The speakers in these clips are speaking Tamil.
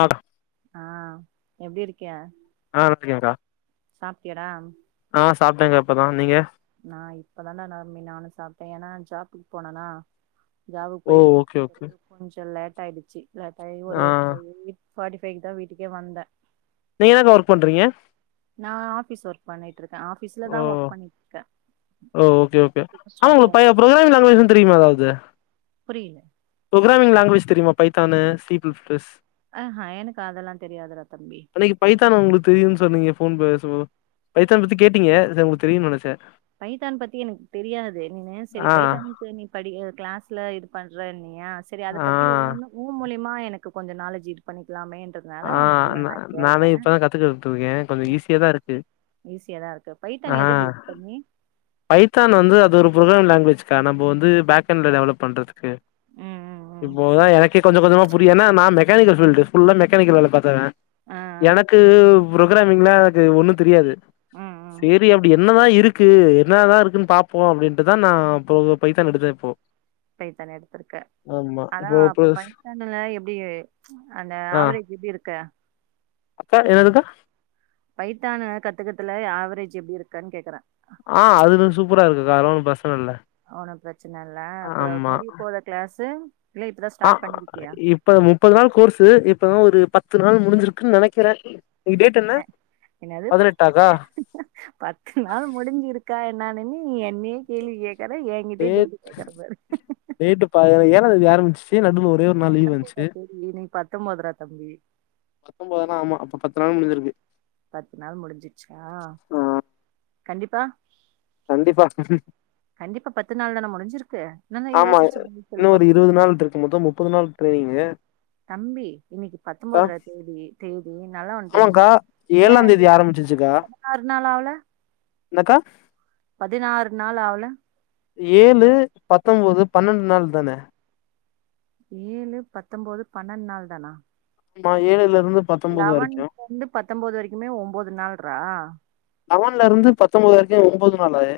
ஆஹ் ஆஹ் எப்படி இருக்கே ஆஹ் வந்துருக்கேன் கா சாப்பிட்டியா டா ஆஹ் சாப்பிட்டேங்க இப்பதான் நீங்க நான் இப்பதான் டா தம்பி நானும் சாப்பிட்டேன்னா ஜாப்புக்கு போனேனா ஜாப்புக்கு ஓ போயிட்டு ஓகே ஓகே வாங்க கொஞ்சம்ல்ல லேட்டாயிடுச்சு இல்ல டைம் ஆ ஒரு ஈவினிங் பார்ட்டி ஃபைவ் தான் வீட்டுக்கே வந்தேன் நீங்க என்னக்கா ஒர்க் பண்றீங்க நான் ஆஃபீஸ் ஒர்க் பண்றேன் நான் ஆபீஸ்ல ஓ தான் ஒர்க் பண்ணிட்டுருக்கேன் ஓ ஓகே ஓகே ஆமா பழைய ப்ரோக்ராமிங் லாங்குவேஜ் தெரியுமா எதாவது புரியல ப்ரோகிராமிங் லாங்குவேஜ் தெரியுமா பைத்தானு சி ப்ளஸ் அ ஆ எனக்கு அதெல்லா தெரியாதுடா தம்பி அன்னைக்கு பைத்தான் உங்களுக்கு தெரியும்னு சொன்னீங்க ஃபோன் பேசும்போ பைத்தான் பத்தி கேட்டீங்க செ உங்களுக்கு தெரியுனு நெனச்சே பைத்தான் பத்தி எனக்கு தெரியாது நீனே செரி ஆ பைத்தானுக்கு நீ படிக்க கிளாஸ்ல பண்றேன் யா சேரி அத ஆ பத்தி ஓ ஒன்னு ஊ மொழி மா எனக்கு கொஞ்ச நாலஜ் இது பண்ணிக்கலாமே ஆ நா நானே இப்பதா கத்துக்கிர்ட்டுருக்கே கொஞ்சோ ஈஸியாதா இருக்கு ஈஸியாதா இருக்கு பைத்தான் ஆ எத பேஸ் பண்ணி பைத்தான் வந்து அது ஒரு பு்ரோன் லாங்குவேஜ்க்கா நம்ம வந்து பேக்ண்ட்ல டெவலப் பண்றதுக்கு ஆ இப்போதா எனக்கே கொஞ்சோ கொஞ்சமா புரியு ஏன்னா நா மெக் பேலிங்க சொல்ட்டு ஃபுல்லா மெக் க்கேனிக் வேல பாத்தவே ஆ எனக்கு புரோக்ராமிங்கள து ஒண்ணு தெரியாது ம் ம் சேரி அப்பிடி என் ன்னதா இருக்கு என்னதா இருக்குன்னு பாப்போ அப்பிடின்ட்டுதா நா இப்ப பைதான் எடுத்தப்போ பைத்தான் எடுத்திருக்க ஆனா இப்போ அப்ப ப்ளஸ் பைத்தான்ல எப்பிடி அந்த ஆ ஆவரேஜ் எப்பிடி இருக் க்க அக்கா என்னதுக்கா பைத்தான கத்துக்கத்துல ஆவரேஜ் எப்பிடி இருக்கன்னு கேக்குறே ஆ அதுதும் சூப்பரா இருக்கு கா அது ஒன்னு பிர அவனு பிரச்சன இல்ல இப்ப ஆமா முடி போர கிளாஸ்சு ஆ இப்ப முப்பது நாள் கோர்ஸ் இப்பதா ஒரு பத்து நாள் முடிஞ்சிருக்குன்னு நெனைக்கிறே டேட் என்ன என்னது பதினெட்டாக்கா பத்து நாள் முடிஞ்சிருக்கா நா இனி நீ கேள்வி கேக் டே டேட் பாரா ஏழாந்தேதி ஆரம்பிச்சச்சி நடுல ஒரே ஒரு நாள் லீவ் பத்தொம்போதா வந்துச்சி தேதி இன்னைக்கு பத்தொம்போதுரா தம்பி பத்தொன்பத நா ஆமா அப்ப பத்து நாள் முடிஞ்சிருக் பத்து நாள் முடிஞ்சிச்சா ஆ கண்டிப்பா கண்டிப்பா கண்டிப்பா பத்து நாள் தான முடிஞ் ஆமா இன்னு ஒரு இருபது நாள்துருக்கு முத்தோ முப்பது நாள் ட்ரேங்க தம்பி இன்னைக்கு பத்தொன்பது தேதி தேதி நல்லா ஒன்னு ஆமாக்கா தெரிஞ்சுக்கா ஏழாந் ஏழாம் தேதி ஆரம்பிச்சிச்சுக்கா பதினாறு நாள் ஆவல என்னக்கா பதினாறு நாள் ஆவல ஏழு பத்தொன்பது பன்ரெண்டு நாள் தானே ஏழு பத்தொன்பது பன்ரெண்டு நாள் தானா ஆமா ஏழுல இருந்து பத்தொம்போது லவன் வரைக்கு வந்து பத்தொன்பது வரைக்குமே ஒன்பது நாள் ரா லவன்ல இருந்து பத்தொன்பது வரைக்கும் ஒன்பது நாளே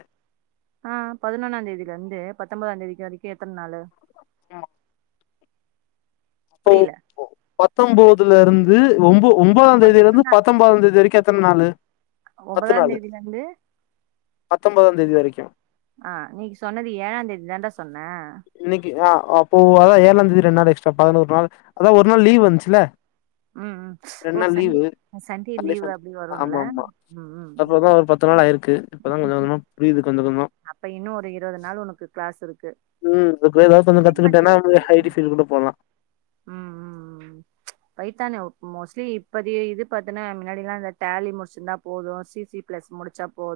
ஆ பதினொன்னான் தேதில இருந்து பத்தொன்பதாம் தேதிக்கு வரைக்கும் எத்தன நாளு [unintelligible] ஒ புரியல. பத்தொன்பது ல இருந்து ஒன்பே ஒன்பதாம் தேதிலிருந்து பத்தொன்பதாம் தேதி வரைக்கும் எத்தன நாளு ஒன்பதாம் தேதிலந்து பத்தொன்பதாம் தேதி வரைக்கும் ஆ நீ சொன்னது ஏழாம் தேதி தான்டா சொன்ன இன்னைக்கு ஆ அப்போ அதான் ஏழாம்ந்த தேதி ரெண்டு நாள் எக்ஸ்ட்ராா பதினோரு நாள் அதான் ஒரு நாள் லீவ் வந்துச்சுல ம் ம் ரெண்டு ஓ நாள் Sunday leave Sunday leave Sunday அப்டி வரும்ல ஆமா ம் ம் ம் க் இப்பதான் கொஞ்சம் புரியுது கொஞ்சம் கொஞ்சம் அப்ப இன்னும் ஒரு இருபது நாள் உனக்கு கிளாஸ் இருக்கு ம் ஏதாது கொஞ்சம் பேமெண்ட் கத்துக்கிட்டேன்னா எவ்ளோ ஐ டி ஃபீல்டு கூட போலாம் ம் ம் ம் பைத்தானு மோஸ்ட்லி இப்பத்த இது பாத்தேன்னா முன்னாடிலா இந்த டேலி முடிச்சிருந்தா போதும் சி சி பிளஸ் முடிச்சா போ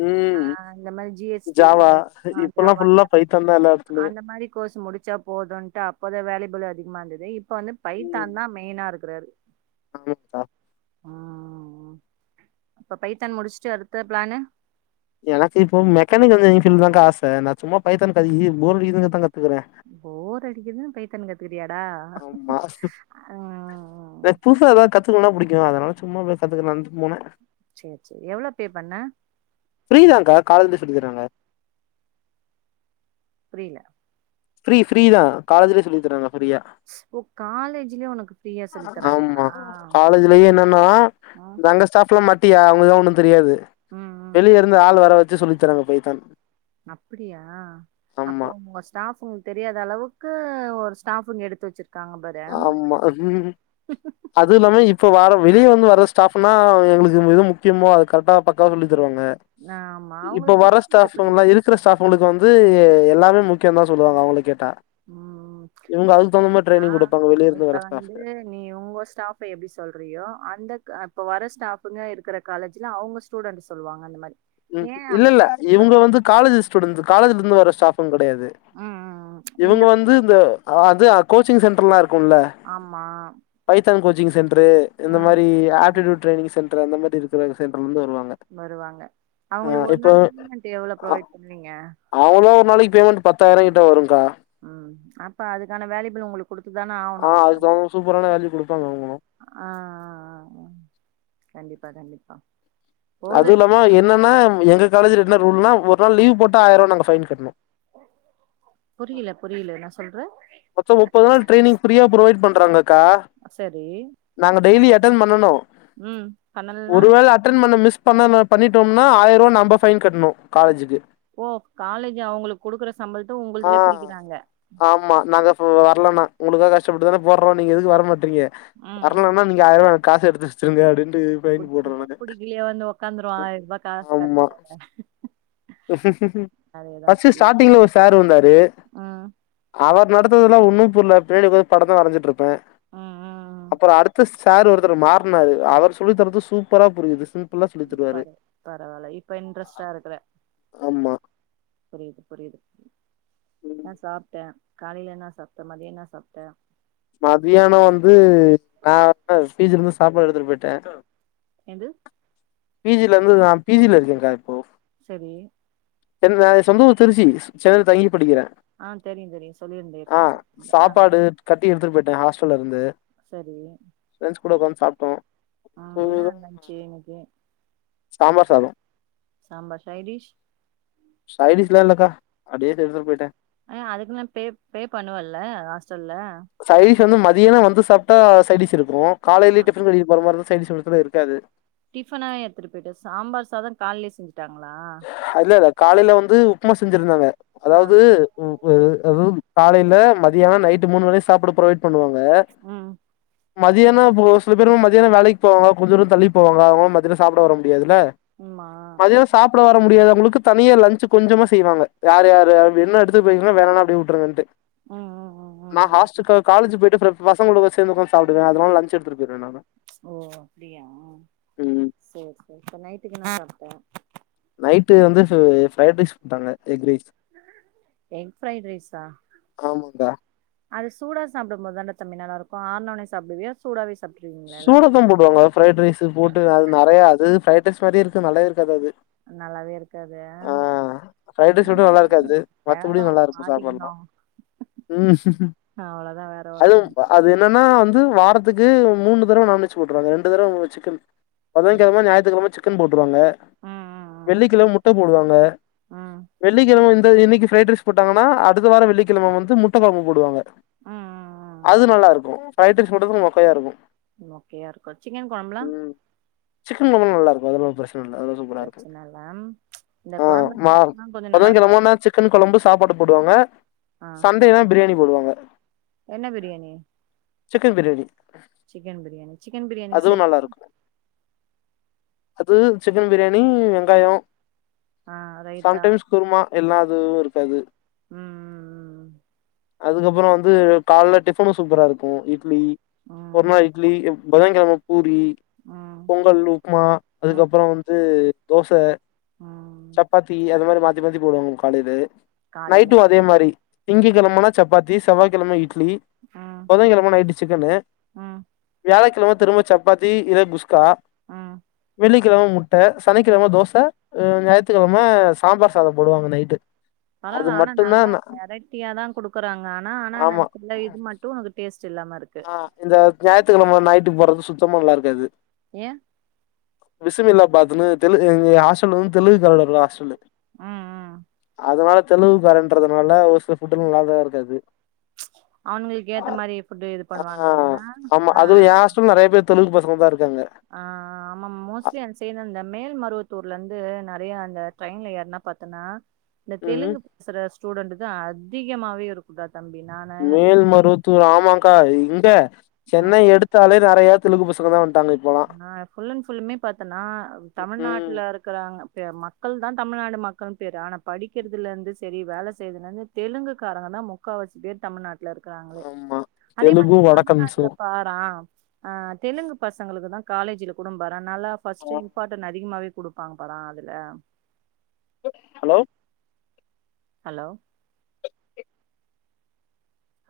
ம் பி ஹெச் டி ஜாவா இப்பல்லா ஜாவா ஃபுல்லா பைத்தான் தா எல்லா எடத்துலயு அந்த மாரி கோர்ஸ் முடிச்சா போதும் அப் மொத வேலியபிள் அதிகமா இருந்தது இப்ப வந்து ம் பைத்தான் தா மெயினா இருக்கு [unintelligible] [unintelligible] ம் ம் அப்ப பைத்தான் முடிச்சுட்டு அடுத்த பிளானு எனக்கு இப்போ மெக்கானிக்க் இனி தாங்க ஆசை நா சும்மா பைத்தான் [unintelligible] போர் அடிக்குது தாங்கா போர் அடிக்குதுன்னு பைத்தன் கத் ஆமா ம் எனக் புதுசா எதா கத்துக்கணுனா புடிக் யு அதனால சும்மா பேசாட்டுக்கு நந்து போனெ சேர் சேர் எவ்ளொ பே பண்ண கால்லெந்து சொல்லி தராங்க புரில ஃப்ரீ ஃப்ரீதா காலஜுலே சொல்லி தராங்க ஃப்ரீயா ஓ காலேஜுலே ஒனக்கு ஃப்ரீயா சொல்லி தராங்களா ஆமா அப்ப காலேஜ்லயே ம் ட்டியா அவுங்கதா ஒன்னு தெரியாது ம் ம் வெளிய இருந்து ஆள் வர வச் சு சொல்லி தராங்க பைத்தான் அப்புடியா அப்போ ஆமா உங்க ஸ்டாஃபு தெரியாத அளவுக்கு ஒரு ஸ்டாஃபுங்க எடுத்து வச்சிரு ஆமா அதுல்லாம இப்ப வார வெளியே வந்து வர ஸ்டாஃபுன்னா எங்ளுக்கு எது முக்கியமோ அது கரெகட்டா பக்காவ சொல்லி தருவாங்க ஆமா இப்ப அவங்களுக்கு வர பேசிட்டு போயிட்டு. ஸ்டாஃபுங்கல்லா இருக்குற ஸ்டாஃபுங்களுக்கு வந்து எ ல்லாமே முக்கியந்தா சொல்லுவாங்க அவுங்கள கேட்டா ம் இவுங்க அதுக்கு தகுந்த மாரி ஏன்னா ட்ரைனிங் குடு இப்ப வந்து நீ உங்க ஸ்டாஃப எப்டி சொல்றியோ அந்த க இப்ப வர ஸ்டாஃபுங்க இருக்குற காலேஜுல அவுங்க ஸ்டூடண்ட்டு சொல்லுவாங்க அந்த மாரி ம் ஏன் அப்படி இல்லெல்ல சொல்ற இவுங்க வந்து காலேஜு ஸ்டூடெண்ட்ஸு காலேஜுலந்து வர ஸ்டாஃபுங் க டயாது ம் ம் ம் இந்த இவுங்க கு- வந்து இந்த அது அ கோச்சிங் சென்டர்லா இரு க்குல்ல ஆமா Python coaching centre இந்த ம் மாரி ம் ஆப்டிடியூட் ட்ரைனிங் சென் ட்ரு அந்த மாரி இருக்குற சென்ட்ருலெந்து வ வருவாங்க அவுங்களுக்கு ஒரு நாள் பேமெண்ட் எவ்ளோ அ ப்ரொவைட் பண்ணுவீங்க அவங்களா ஒரு நாளைக்கு பேமெண்ட் பத்தாயிர கிட்ட வருங்கா உம் அப்ப அதுக்கான வேலியபுல் உங்களுக்கு குடுத்து தான ஆகணு ஆ அவுங்க அதுக்கு அவங்க சூப்பரான வேல்யூ குடுப்பாங்க அவங்களு ஆ ஆ கண்டிப்பா பரணிக்கா அதுவு இல்லாம என்னன்னா எங்க காலேஜ்ல என்ன ரூல்னா ஒரு நாள் லீவ் போட்டா ஆயிரம் ரூபாய் நாங்க பைன் கட்டணு புரியல புரியல என்ன சொல்ற மொத்த முப்பது நாள் ட்ரைனி்ங் ஃபிரியா புரொவைட் பண்றாங்க க்கா சரி நாங்க டெய்லி எத்து அட்டன் பண்ணனு ம் பண்ணலனா ஒருவேள அட்டன் பண்ண மிஸ் பண்ண பண்ணிட்டோம்னா ஆயிரவா நம்ப பைன் கட்டணு காலேஜுக்கு ஓ காலேஜ் அவுங்களுக்கு குடுக்குற சம்பளத்த ஆ உங்களதுல பிடிக்குறாங்க ஆமா நாங்க இப்ப வரலன்னா ஒங்களுகாக கஷ்ப்பட்டு தான போட்றோ நீங்க எதுக்கு வர மாட்டீங்க இருங்க ம் ம் வரலன்னா நீங்க ஆயிரவா காச எடுத்து வெச்சிருங்க அப்டினு ஃபைன் போடுறோ புடிக்குதோ நாங்க புடிக்கலையோ வந்து உக்காந்துருவா ஆயிரூபா காசு ஆமா கெடைக்காது அதேதா ஃபஸ்ட்டு புரியுது ஸ்டாடிங்ல ஒரு சார் வந்தாரு ம் அவர் நடத்துதுலா ஒன்னு புரில பின்னாடி ஒக்காந்து படத்த வரஞ்சிட்டு இருப்பே ம் ம் அப்பற அடுத்த ஸ் சார் ஒருத்தர் மாற்னாரு அவர் சொல்லி தரது சூப்பரா புரியுது ச பர பரவால இப்ப இன்ட்ரெஸ்ட்டா இருக்குற ஆமா புரியுது புரியுது ம் நா சாப்ட்டே காலைல என்னா சாப்ட மதிய என்ன சாப்ட மதியானோ வந்து நா பீஜ்லருந்து சாப்பாடு எடுத்துட்டு போயி ட்டே எது பீ ஜில இருந்து நா பீ ஜில இருக்கேங்க்கா இப்போ சரி என் சொந்த ஊர் திருச்சி சென்னையில் தங்கி படிக்குறே ஆ தெரியு தெரியு சொல்லிருந்தே ஏற்கனவே சொல்ல ஆ சாப்பாடு கட்டி எடுத்துட்டு ஹாஸ்டல்ல இருந்து சரி ஃப்ரெண்ட்ஸ் கூட உக்காந்து சாப்டோ அ என்ன அங்க இருந்துச்சு எனக்கு சாம்பார் சாதோ சாம்பார் சைடிஷ் சைடிஸ்லா இல்லக்கா அப்டியே எடுத்துட்டு போயிட்ட ஏ அதுக்குல்ல பே பே பண்ணுவல்ல ஆஷ் ட்டல்ல க்குன்னு மதியானோ வந்து சாப்டா சைடிச்சு இருக்கு காலைலயே டிஃப்பன் கட்டிட்டு போற மாரி இருந் சைடிஷ் ஒரு நேரத்துல இருக்காது டிஃப்பனா எத்துட்டு போயிட்டு சாம்பார் சாதோ கால்லயே செஞ்சு அல்ல அல்ல காலைல வந்து உப் உப்மா செஞ்சுருந்தாங்க ஆ அதாவது [unintelligible] காலைல மதியானோ நைட்டு மூனு வேலையு சாப்புட புரொவைட் பண்ணுவாங்க ம் ங்க மதியானோ போ சில பேரும் மதியானோ வேலைக்கு போவாங்க கொஞ்ச தூரோ தள்ளி போவாங்க அவங்களு மதியானோ சாப்புட வர முடியாது ஆமா சாப்ட வர முடியாதவங்களுக்கு தனியா லன்ச்சு கொஞ்சமா செய்வாங்க யார் யாரு யாரு வேண்னா எடுத்துட்டு போயிக்கோங்க வேண்டானா அப்டியே உட்ருங்கன்டு ம் ம் ம் ம் நான் ம் ஹாஸ்டுக்கா காலேஜு போயிக் டிஃபன் ஃபுல்லா பசங்களு கூட சேந்து உக்காந்து சாப்டுவ அதனால லன்ச்சு எடுத்துட்டு போயிருவ நானு ஓ அப்டியா ம் சேரி சேரி அப்புறோ நைட்டுக்கு என்ன சாப்ட நைட்டு வந்து ஃப் பிரைட் ரைஸ் குடுத்தாங்க எக் பிரைட் ரைஸ்சா ஆமாங்கா அதுஸ் சூடா சாப்புட போது தான்டா தம்பி நல்லா இருக்கு ஆறுனொனே சாப்புடுவியா சூடாவேஸ் சூடாத்தாம் போடுவாங்க பிரைட் ரைஸ் போட்டு அது நெறையா அது பிரைட் பிரைட் ரைஸ் மாரியே இருக்கு நல்லாவே இருக்காது அது நல்லாவே இருக் ஆ பிரைட் ரைஸ் மட்டு நல்லா பண்றது இருக்காது மத்தபடி நேரோ நல்லா இருக்கு மாட்டிக்கணு சாப்பாடுலா ம் அவ்ளோதா வேற ஒண்ணுங் அதும் அது என்னன்னா வந் து வாரத்துக்கு மூணு தடவ நான்வெஜ் போட்ருவாங்க ரெண்டு தடவ சிக்கன் ம் புதங்கெழம ஞாயத்துக்கெழம சிக் கன் போட் ட்ருவாங்க ம் வெள்ளிக்கிழம முட் ட்ட போடுவாங்க ச ம் ம் வெள்ளிக்கிழம வந் த்த இன்னைக்கு பிரரைட் ரைஸ் போட்டாங்கானா அடுத்த வாரோ வெள்ளிக்கிழம வந்து முட்ட குழம்புபோடுவாங்க அது ம் நல்லா இருக்கு ரைட்க்கு ஃபுட்டுக்கு மொக்கையா இருக்கு மொக்கையா இருக்கு சிக்கன் கொழம்புலா ம் சிக்கன் கொழம்பு நல்லா இருக்கு அதுல்ல பிரச் ன்ல்ல அது சூப்பரா இருக்கு பிரச்சன இல்ல இந்த ஆ மா கொழம்புனா கொஞ்சோ நல்லாதா பொதகிழமனா இருக்கு சிக்கன் கொழம்பு சாப் ப்பாடு போடுவாங்க ஆ சண்டேனா பிரியாணி போடுவாங் ஆ என்ன biryani chicken biryani chicken biryani chicken biryani அதுவு சை நல்லா இருக்கு அது சிக்கன் பிரியாணி வெங்காயோ ஆ ரைத்தா சம்டைம்ஸ் குர்மா எல்லா அதுவு இருக்காது ம் ம் ம் அதுக்கப்பொரோ வந்து காலல டிஃபனும் சூப்பரா இருக்கோ இட்லி ஒருநா ம் இட்லி இப் புதங்கிழம பூரி ம் ம் பொங்கல் உப்மா ம் ம் அதுக்கப்பறோந்து தோச ம் சப்பாத்தி அது மாரி மாத் த்திமாத்தி போடுவங்க காலையல காலைல நைட்டு அதே மாரி திங்ககிழமன்னா சப்பத்தி செவ்வாய்க்கிழம இட்லி ம் புதங்கிழம நைட்டு சிக்கனு ம் வியாழக்கிழம த்திரும்ம சப்பாத்தி இத குஸ்கா ஆ வெள்ளிக்கிழம முட்ட சனிக்கிழம தோச ம் ஞாயித்துக்கிழம சாம்பார் சாதோ போடுவாங்க நைட்டு அது பரவால்ல ஆனா மட்டுந்தா நல்லா நா வெரைட்டியாதா குடுக்குறாங்க ஆனா ஆனா இந்த ஆமா சில இது மட்டும் அது டேஸ்ட்டில்லாம இருக் ஆ இந்த ஞாயித்துக்கிழம நைட் விட்டு போறது சுத்தமா நல்லாருக்காது ஏ பிஸிபேளாபாத்துன்னு தெலுங் எங்க ஹாஸ்டல் வந்து தெலுங்கு காரங்கவோட ஹாஸ்டலு ம் ம் அதனால தெலுகுக்காரன்றதுனால ஒரு சில ஃபுட்டுலா நல்லா தா இருக்காது அவனுங்களுக்கு ஏத்த மாரி ஃபுட்டு் இது ஆ பண்ணுவானுங்கல்ல அ ஆ தெலுகு பசங்கந்தா இருப் ஆ ஆ ஆ ஆமாம் மோஸ்ட்லி அந்த சைட் இந்த மேல் மருவத்தூர் ப்லந்து நெறையா அந்த ட்ரெயின்ல ஏற்னா பாத்தன்னா இந்த ம் தெலுங்கு பேசுறஸ் ஸ்டூடெண்ட்தா அதிகமாவே இருக்குடாத் மேல்மருவத்தூர் ஆமாக்கா இங்க ஆ சென்னை எடுத்தாலே நெறையத் தெலுகு பசங்க தா வந்ட்டாங்க இப்பல்லா ஆ ஃபுல் அண்ட் ஃபுல்லுமே பாத்தனா ம் தமிழ்நாட்டுல இருக்கறாங்க தே மக்கள்தா தமிழ்நாடு மக்கள்னு பேரு ஆனா படிக்கிறதுலருந்து செரி வேல செய்றதுலருந்து தெலுக்காரங்க தா முக்கவாசி பேர் தமிழ்நாட் ல இருக்றாங்ளே ஆமா அதே மாரி தெலுங்கு வடக்கன்ஸு தமிழ்நாட்டுல பாரா ஆ தெலுங்கு பஸ் இதுக்கு தா காலேஜ்ல கூடோ பாத் அதனால ஃபஸ்ட் இம்பார்டன் அதிகமாவே குடுப்பாங்க பரா அதுல ஹலோ அலோ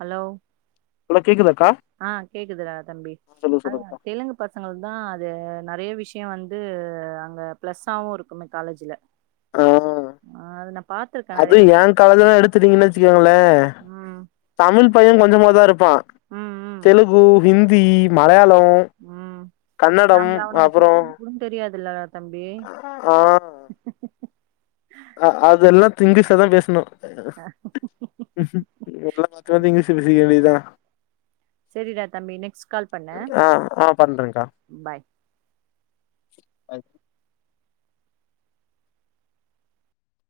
அலோ அலோ கேக்குதா ஆ கேக் கிதுராத் தம்பி அதா சொல்லுங்கக்கா தெலுங்கு பசங்கள்து அது நெறைய விஷயு வந்து அங்க பிளஸ்சாவும் இருக்கும் காலேஜ்ல ஆஹ ஆ அது நா பாத்துருக்கே நெறைய அதுவு வாட்டி ஏ காலேஜல எடுத்துட்டீங்கன்னு வச்சுக்கோங்களேன் ம் தமிழ் பயம் கொஞ்சமா தான் ஆமா ம் தெலுங்கு ஹந்தி ஹிந்தி, மலையாளம் உம் கன்னடம் நம்மள அவனுங்க அப்புறோ திட்ட கூட தெரியாதுல்ல தம்பி அஹ அதெல்லாம் திங்கிசாதா பேசணும் உ எல்லா மாத்த வந்து இங்கீஷ பேசிக்கவேண்டிதா செரிடா தம்பி நெக்ஸ்ட் கால் பண்ணு ஆ ஆ பண்றேங்க்கா பாய் அ